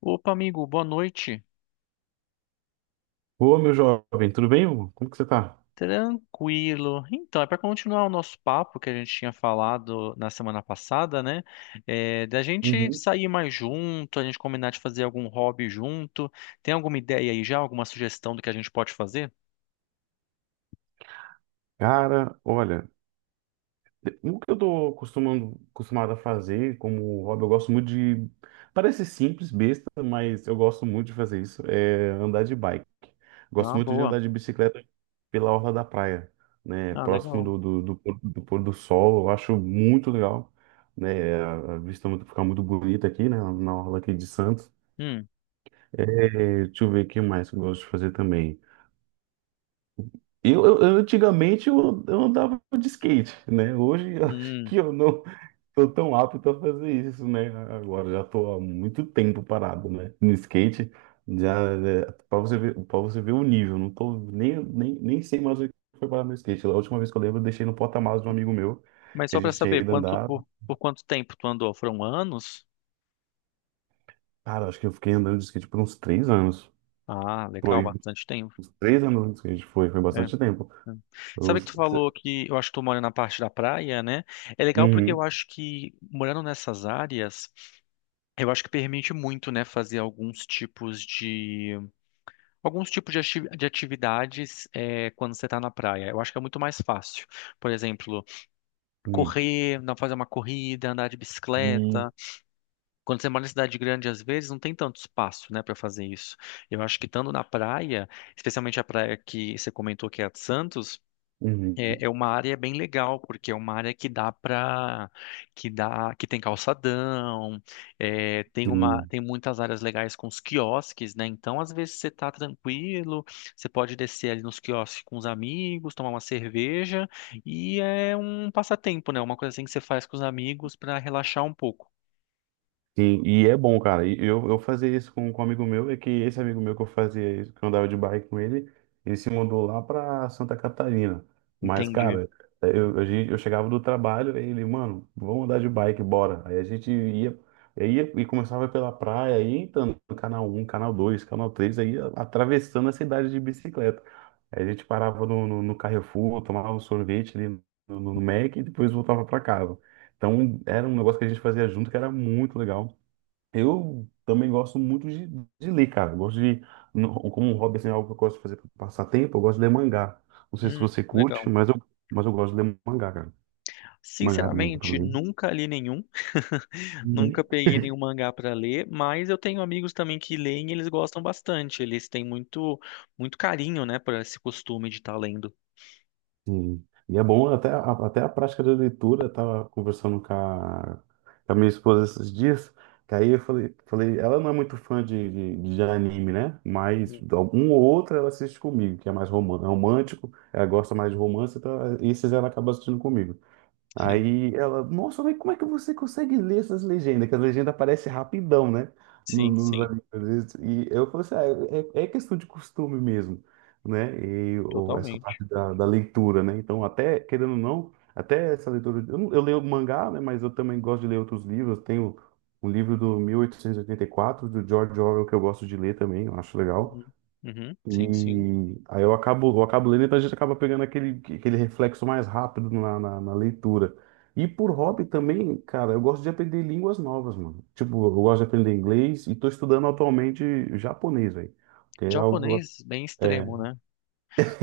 Opa, amigo, boa noite. Ô, meu jovem, tudo bem? Hugo? Como que você tá? Tranquilo. Então, é para continuar o nosso papo que a gente tinha falado na semana passada, né? É, da gente Uhum. sair mais junto, a gente combinar de fazer algum hobby junto. Tem alguma ideia aí já? Alguma sugestão do que a gente pode fazer? Cara, olha, o que eu tô acostumado a fazer como hobby, eu gosto muito de. Parece simples, besta, mas eu gosto muito de fazer isso, é andar de bike. Gosto Ah, muito de boa. andar de bicicleta pela orla da praia, né? Ah, Próximo legal. do pôr do sol, eu acho muito legal, né? A vista fica muito bonita aqui, né? Na orla aqui de Santos. Hum, É, deixa eu ver o que mais que eu gosto de fazer também. Eu antigamente eu andava de skate, né? Hoje eu acho hum. que eu não tô tão apto a fazer isso, né? Agora já tô há muito tempo parado, né? No skate, já é, para você ver o nível, não tô nem sei mais o que foi parar no skate. A última vez que eu lembro, eu deixei no porta-malas de um amigo meu, Mas que a só para gente tinha saber, ido quanto andar. Por quanto tempo tu andou? Foram anos? Cara, acho que eu fiquei andando de skate por uns 3 anos. Ah, legal, Foi, bastante tempo. uns 3 anos de skate, foi bastante tempo. Hum. Eu, Sabe que tu falou que eu acho que tu mora na parte da praia, né? É legal porque eu uhum, acho que morando nessas áreas, eu acho que permite muito, né, fazer alguns tipos de de atividades, é, quando você tá na praia. Eu acho que é muito mais fácil. Por exemplo, uhum, correr, não, fazer uma corrida, andar de uhum, bicicleta. Quando você mora em cidade grande, às vezes não tem tanto espaço, né, para fazer isso. Eu acho que estando na praia, especialmente a praia que você comentou que é a de Santos, é, uhum. é uma área bem legal, porque é uma área que dá para que tem calçadão, é, Sim. tem muitas áreas legais com os quiosques, né? Então, às vezes você tá tranquilo, você pode descer ali nos quiosques com os amigos, tomar uma cerveja, e é um passatempo, né? Uma coisa assim que você faz com os amigos para relaxar um pouco. Sim, e é bom, cara. E eu fazia isso com um amigo meu, é que esse amigo meu que eu fazia isso, que eu andava de bike com ele, ele se mudou lá pra Santa Catarina. Mas, Entendi. cara, eu chegava do trabalho, aí ele, mano, vamos andar de bike, bora. Aí a gente ia e começava pela praia, aí entrando no canal um, canal dois, canal três, aí atravessando a cidade de bicicleta. Aí a gente parava no Carrefour, tomava um sorvete ali no Mac e depois voltava pra casa. Então, era um negócio que a gente fazia junto que era muito legal. Eu também gosto muito de ler, cara. Eu gosto de, no- Como um hobby, assim, é algo que eu gosto de fazer para passar tempo, eu gosto de ler mangá. Não sei se Hum, você curte, legal. mas eu gosto de ler mangá, cara. Mangá do meu Sinceramente, também. nunca li nenhum. Nunca Uhum. peguei nenhum mangá para ler, mas eu tenho amigos também que leem e eles gostam bastante. Eles têm muito carinho, né, por esse costume de estar lendo. Sim. E é bom até a prática da leitura. Eu tava conversando com a minha esposa esses dias, que aí eu falei, ela não é muito fã de anime, né? Mas Hum. um ou outro ela assiste comigo, que é mais é romântico, ela gosta mais de romance, então esses ela acaba assistindo comigo. Sim, Aí ela, nossa, mas como é que você consegue ler essas legendas? Que as legendas aparecem rapidão, né? No- sim, Nos sim, animes, às vezes. E eu falei assim, ah, é questão de costume mesmo, né? Essa totalmente. parte da leitura, né? Então, até, querendo ou não, até essa leitura. Eu, não- eu leio mangá, né? Mas eu também gosto de ler outros livros. Tenho um livro do mil oitocentos e oitenta e quatro do George Orwell, que eu gosto de ler também, eu acho legal. Uhum, uhum, sim, sim. E aí eu acabo lendo, então a gente acaba pegando aquele reflexo mais rápido na leitura. E por hobby também, cara, eu gosto de aprender línguas novas, mano. Tipo, eu gosto de aprender inglês e tô estudando atualmente japonês, velho. Que é algo. Japonês bem É. extremo, né?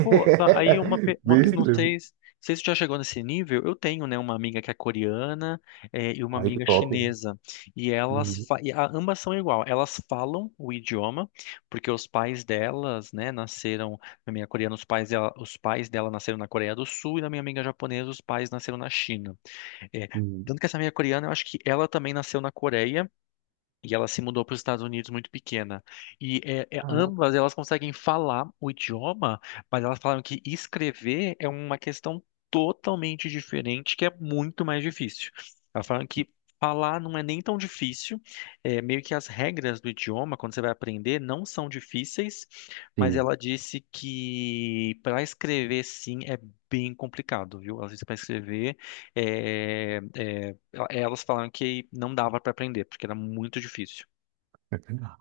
Pô, tá, aí uma, Bem pe- não estranho. sei se isso já chegou nesse nível. Eu tenho, né, uma amiga que é coreana, e uma Olha que amiga top. chinesa, e elas, Uhum, ambas são igual, elas falam o idioma, porque os pais delas, né, nasceram. Na minha coreana, os pais dela nasceram na Coreia do Sul, e na minha amiga japonesa, os pais nasceram na China. É, uhum. tanto que essa minha coreana, eu acho que ela também nasceu na Coreia, e ela se mudou para os Estados Unidos muito pequena. E Caraca. ambas elas conseguem falar o idioma, mas elas falaram que escrever é uma questão totalmente diferente, que é muito mais difícil. Elas falaram que falar não é nem tão difícil, é, meio que as regras do idioma, quando você vai aprender, não são difíceis, mas Sim. ela disse que para escrever, sim, é bem complicado, viu? Ela disse para escrever é, é, elas falaram que não dava pra aprender, porque era muito difícil.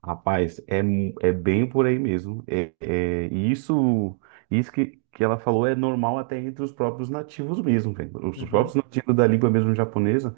Rapaz, é bem por aí mesmo. E isso que ela falou é normal até entre os próprios nativos mesmo, velho. Os Uhum. próprios nativos da língua mesmo japonesa,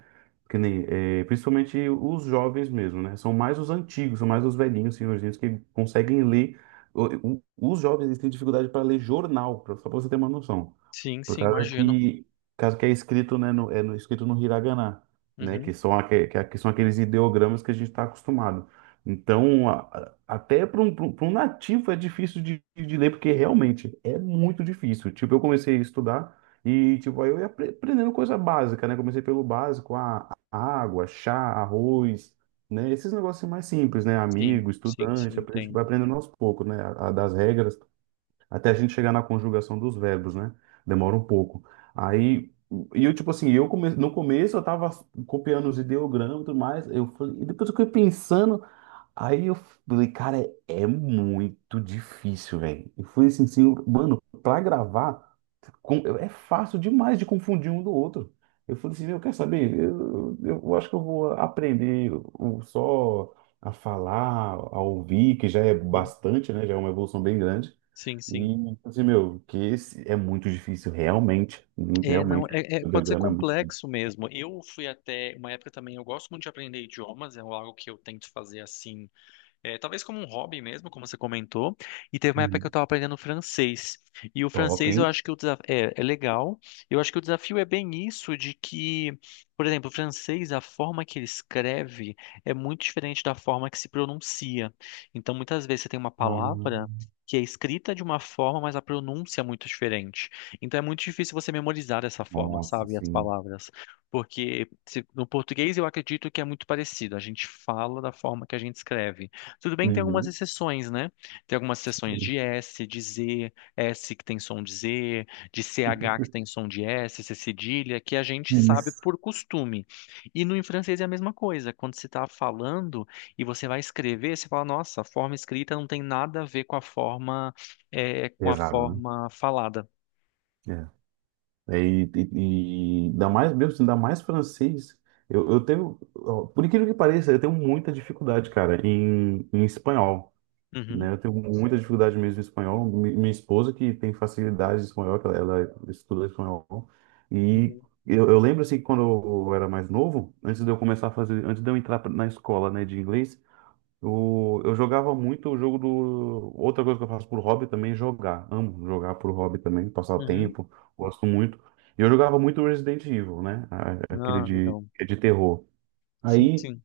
que nem, é, principalmente os jovens mesmo, né? São mais os antigos, são mais os velhinhos, senhorzinhos que conseguem ler. O- Os jovens eles têm dificuldade para ler jornal, só para você ter uma noção. Sim, Por sim, causa imagino. que, por causa que é escrito, né, escrito no Hiragana, né, Uhum. que são aqueles ideogramas que a gente está acostumado. Então, até para um, pra um pra um nativo é difícil de ler, porque realmente é muito difícil. Tipo, eu comecei a estudar e, tipo, aí eu ia aprendendo coisa básica, né? Comecei pelo básico, a água, chá, arroz, né? Esses negócios assim mais simples, né? Sim, Amigo, sim, estudante, sim, aprende, vai entendo. aprendendo aos poucos, né? A das regras até a gente chegar na conjugação dos verbos, né? Demora um pouco. Aí, e eu, tipo assim, no começo eu tava copiando os ideogramas e tudo mais, eu falei, e depois eu fiquei pensando, aí eu falei, cara, é muito difícil, velho. E fui assim, mano, pra gravar, é fácil demais de confundir um do outro. Eu falei assim, eu quero saber, eu acho que eu vou aprender só a falar, a ouvir, que já é Uhum. bastante, né? Já é uma evolução bem grande. Sim, sim. E, tipo assim, meu, que esse é muito difícil, realmente. Muito, É, não, realmente. é, é- O Pode ser ideograma é muito complexo mesmo. Eu fui até uma época também, eu gosto muito de aprender idiomas, é algo que eu tento fazer assim. É, talvez como um hobby mesmo, como você comentou. E teve uma época que eu muito estava aprendendo francês. E o top, francês, eu hein? acho que o desafio é legal. Eu acho que o desafio é bem isso, de que, por exemplo, o francês, a forma que ele escreve é muito diferente da forma que se pronuncia. Então, muitas vezes você tem uma palavra Ah, que é escrita de uma forma, mas a pronúncia é muito diferente. Então é muito difícil você memorizar dessa forma, nossa, sabe, as sim. palavras. Porque no português eu acredito que é muito parecido. A gente fala da forma que a gente escreve. Tudo bem que tem algumas Uhum. exceções, né? Tem algumas exceções de S, de Z, S que tem som de Z, de CH que tem som de S, C cedilha, que a gente sabe Isso. por costume. E no, em francês é a mesma coisa. Quando você está falando e você vai escrever, você fala, nossa, a forma escrita não tem nada a ver com a forma, é, com a Pesado, forma falada. né? É. É, e ainda mais, meu, assim, ainda mais francês. Eu tenho, ó, por incrível que pareça, eu tenho muita dificuldade, cara, em espanhol. Uhum, Né? Eu tenho muita dificuldade mesmo em espanhol. Minha esposa que tem facilidade em espanhol, que ela estuda espanhol. E uhum, eu lembro assim que quando eu era mais novo, antes de eu começar a fazer, antes de eu entrar na escola, né, de inglês, eu jogava muito o jogo do. Outra coisa que eu faço por hobby também é jogar. Amo jogar por hobby também, passar o uhum. tempo, gosto muito. E eu jogava muito Resident Evil, né? Aquele Ah, legal. de terror. Sim, Aí sim.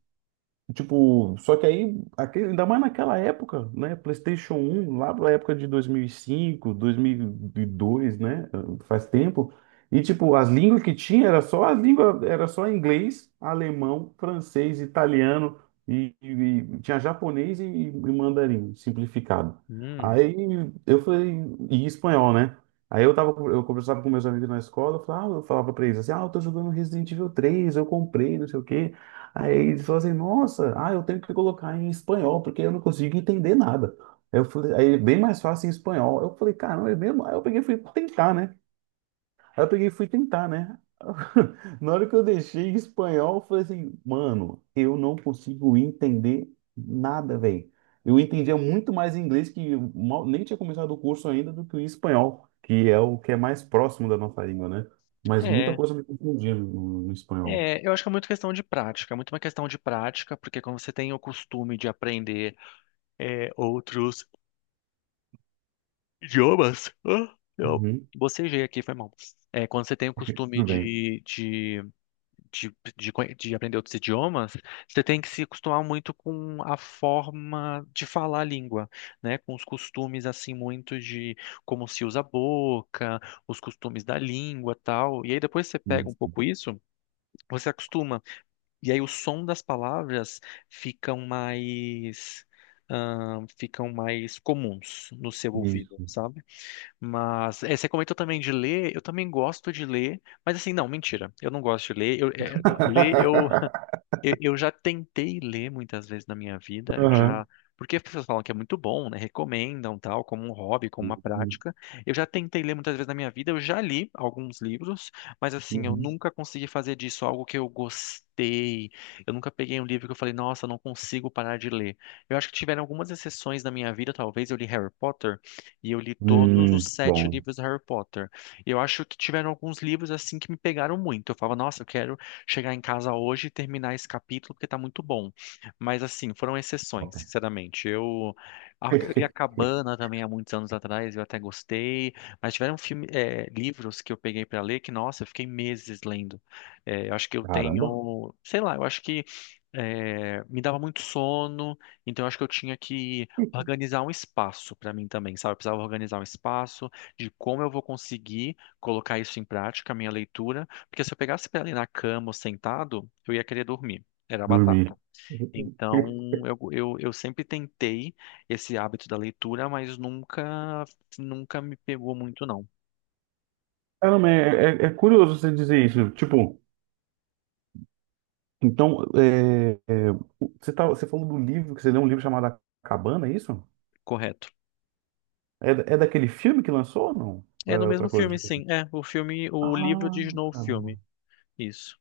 tipo, só que aí, aquele, ainda mais naquela época, né? PlayStation 1 lá na época de 2005, 2002, né? Faz tempo. E tipo, as línguas que tinha era só as línguas, era só inglês, alemão, francês, italiano e tinha japonês e mandarim simplificado. Hum, Aí eu falei, e espanhol, né? Aí eu tava, eu conversava com meus amigos na escola, eu falava, ah, eu falava pra eles assim, ah, eu tô jogando Resident Evil 3, eu comprei, não sei o quê. Aí eles falaram assim, nossa, ah, eu tenho que colocar em espanhol, porque eu não consigo entender nada. Aí eu falei, aí é bem mais fácil em espanhol. Eu falei, caramba, é mesmo? Aí eu peguei e fui tentar, né? Aí eu peguei e fui tentar, né? Na hora que eu deixei em espanhol, eu falei assim, mano, eu não consigo entender nada, velho. Eu entendia muito mais inglês, que eu mal, nem tinha começado o curso ainda, do que o espanhol, que é o que é mais próximo da nossa língua, né? Mas muita é. coisa me confundia no espanhol. É, eu acho que é muito questão de prática, porque quando você tem o costume de aprender, é, outros idiomas, ah, eu Uhum, bocejei aqui, foi mal. É, quando você tem o costume tudo bem. De aprender outros idiomas, você tem que se acostumar muito com a forma de falar a língua, né? Com os costumes, assim, muito de como se usa a boca, os costumes da língua, tal. E aí depois você pega um pouco isso, você acostuma. E aí o som das palavras ficam mais, ficam mais comuns no seu ouvido, Isso. sabe? Mas é, você comentou também de ler, eu também gosto de ler, mas assim, não, mentira, eu não gosto de ler, eu, é, ler eu já tentei ler muitas vezes na minha vida, Aham. Porque as pessoas falam que é muito bom, né? Recomendam tal, como um hobby, como uma Uhum. prática. Eu já tentei ler muitas vezes na minha vida, eu já li alguns livros, mas assim, eu Uhum. nunca consegui fazer disso algo que eu gostei. Eu nunca peguei um livro que eu falei, nossa, não consigo parar de ler. Eu acho que tiveram algumas exceções na minha vida, talvez eu li Harry Potter e eu li todos os sete Bom. livros do Harry Potter. Eu acho que tiveram alguns livros assim que me pegaram muito. Eu falava, nossa, eu quero chegar em casa hoje e terminar esse capítulo porque tá muito bom. Mas assim, foram Top. exceções, sinceramente. Eu li A Cabana também há muitos anos atrás, eu até gostei, mas tiveram livros que eu peguei pra ler que, nossa, eu fiquei meses lendo. É, eu acho que eu Caramba. tenho, sei lá, eu acho que é, me dava muito sono, então eu acho que eu tinha que organizar um espaço para mim também, sabe? Eu precisava organizar um espaço de como eu vou conseguir colocar isso em prática, a minha leitura, porque se eu pegasse pra ali na cama ou sentado, eu ia querer dormir. Era batata. Dormir. Então, eu sempre tentei esse hábito da leitura, mas nunca, nunca me pegou muito, não. Caramba, é curioso você dizer isso. Tipo, então, você, tá, você falou do livro, que você leu um livro chamado A Cabana, é isso? Correto. É daquele filme que lançou ou não? Ou É no é mesmo outra coisa filme, sim. diferente? É, o filme, o livro Ah, diz no filme. caramba. Isso.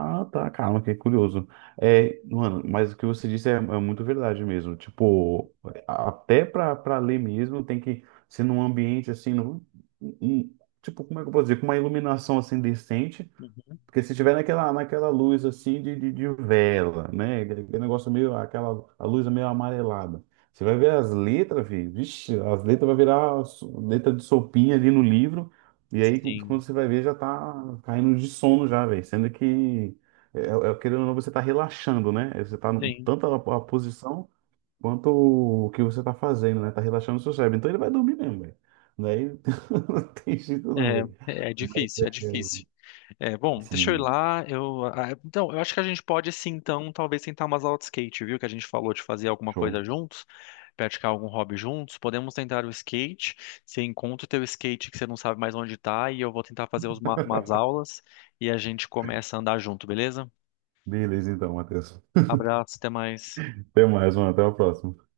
Ah, tá, calma, que é curioso. É, mano, mas o que você disse é muito verdade mesmo. Tipo, até pra ler mesmo, tem que ser num ambiente assim, tipo, como é que eu posso dizer? Com uma iluminação assim decente, Uhum. porque se tiver naquela luz assim de vela, né? Aquele negócio meio, aquela a luz é meio amarelada. Você vai ver as letras, filho. Vixe, as letras vai virar letra de sopinha ali no livro. E aí, Sim, quando você vai ver, já tá caindo de sono já, velho. Sendo que, querendo ou não, você tá relaxando, né? Você tá sim. tanto a posição quanto o que você tá fazendo, né? Tá relaxando o seu cérebro. Então ele vai dormir mesmo, velho. Daí não tem jeito não, É, velho. é Mas difícil, é é, difícil. É, bom, deixa eu ir assim, lá. Eu, ah, então, eu acho que a gente pode, sim, então, talvez tentar umas aulas de skate, viu? Que a gente falou de fazer alguma show. coisa juntos, praticar algum hobby juntos. Podemos tentar o skate. Você encontra o teu skate que você não sabe mais onde tá e eu vou tentar fazer umas aulas e a gente começa a andar junto, beleza? Beleza, então, Matheus. Abraço, até mais. Até mais, mano. Até a próxima.